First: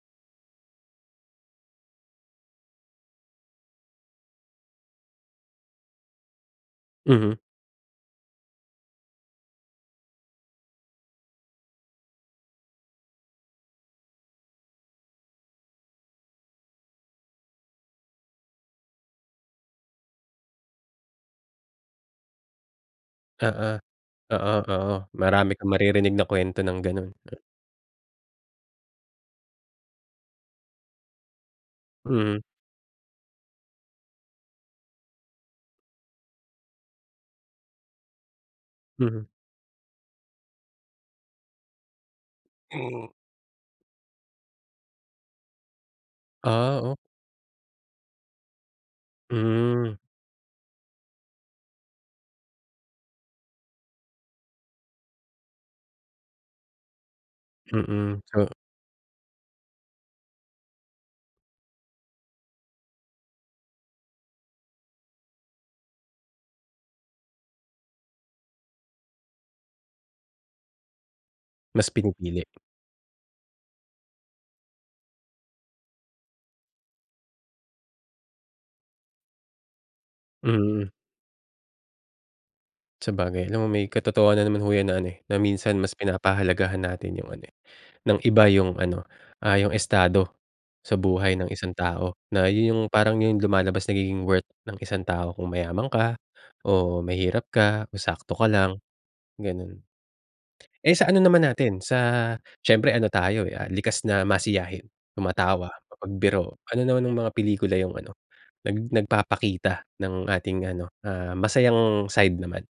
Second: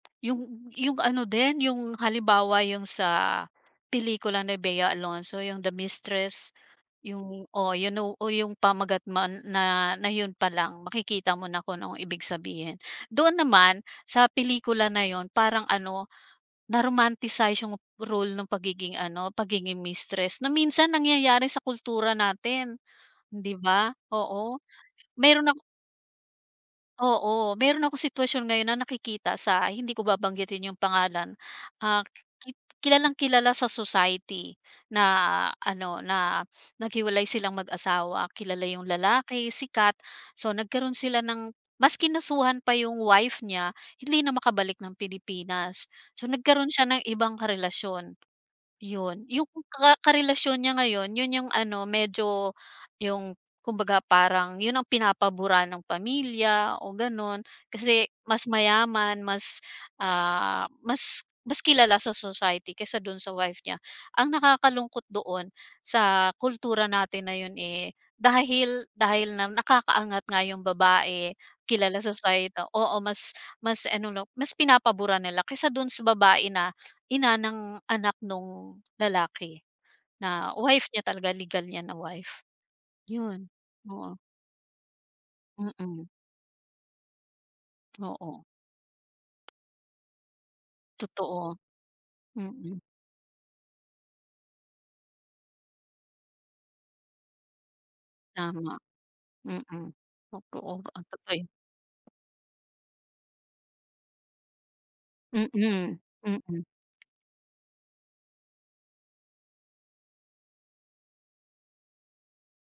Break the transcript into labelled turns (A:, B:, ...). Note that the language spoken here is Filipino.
A: 'Yong 'yong ano din 'yong halimbawa 'yong sa pelikula ni Bea Alonzo, 'yong "The Mistress."
B: Mhm.
A: 'Yong oo, you know, oh, 'yong pamagat man na na 'yon pa lang. Makikita mo na kung anong ibig sabihin. Doon naman sa pelikula na 'yon, parang, ano, na-romanticize 'yong role ng pagiging ano, pagiging mistress. Na minsan nangyayari sa kultura natin, 'di
B: Oo.
A: ba?
B: Oo,
A: Oo,
B: oo.
A: mayro'n
B: Marami
A: ak
B: kang maririnig na kwento ng gano'n. Ah.
A: Oo, mayro'n akong sitwasyon ngayon na nakikita sa hindi ko babanggitin 'yong pangalan, ah,
B: Mhm.
A: ki ki kilalang-kilala sa society na, ano, na naghiwalay silang mag-asawa, kilala 'yong
B: Mhm.
A: lalaki, sikat. So, nagkaroon sila ng mas kinasuhan pa 'yong wife niya, hindi na makabalik ng Pilipinas. So, nagkaroon
B: Ah,
A: siya
B: oh?
A: ng ibang karelasyon, 'yon. 'Yong
B: Hmm.
A: ka karelasyon niya ngayon, 'yon 'yong, ano, medyo, 'yong kumbaga parang 'yon ang pinapaburan ng pamilya o gano'n. Kasi
B: Mm,
A: mas
B: so
A: mayaman, mas, ah, mas mas kilala sa society kaysa do'n sa wife niya. Ang nakakalungkot doon, sa kultura natin na 'yon, eh, dahil dahil nam nakakaangat nga ’yong babae,
B: Mas
A: kilala sa
B: pinipili.
A: societ ah, oo, mas mas ano, 'no, mas pinapaburan nila kaysa don sa babae na ina ng anak no'ng lalaki, na wife
B: Mm.
A: niya talaga, legal niya na wife.
B: Sabagay,
A: ’Yon.
B: alam mo, may
A: Oo.
B: katotohanan na naman ho ’yan na, ano, eh, na minsan mas
A: Mm.
B: pinapahalagahan natin ’yong, ano, eh, ng
A: Oo.
B: iba ’yong, ano, ah, ’yong estado sa buhay ng
A: Totoo.
B: isang tao, na ’yon
A: Mm.
B: 'yong parang ’yon lumalabas, nagiging worth ng isang tao kung mayaman ka o mahirap ka o sakto ka lang,
A: Tama.
B: gano'n.
A: Mm. Totoo,
B: Eh,
A: ah,
B: sa ano naman
A: patay.
B: natin, sa siyempre ano tayo, eh, ah, likas na masiyahin, tumatawa,
A: Mm,
B: mapagbiro.
A: mm.
B: Ano naman ang mga pelikula 'yong, ano, nag nagpapakita ng ating ano, ah, masayang side naman?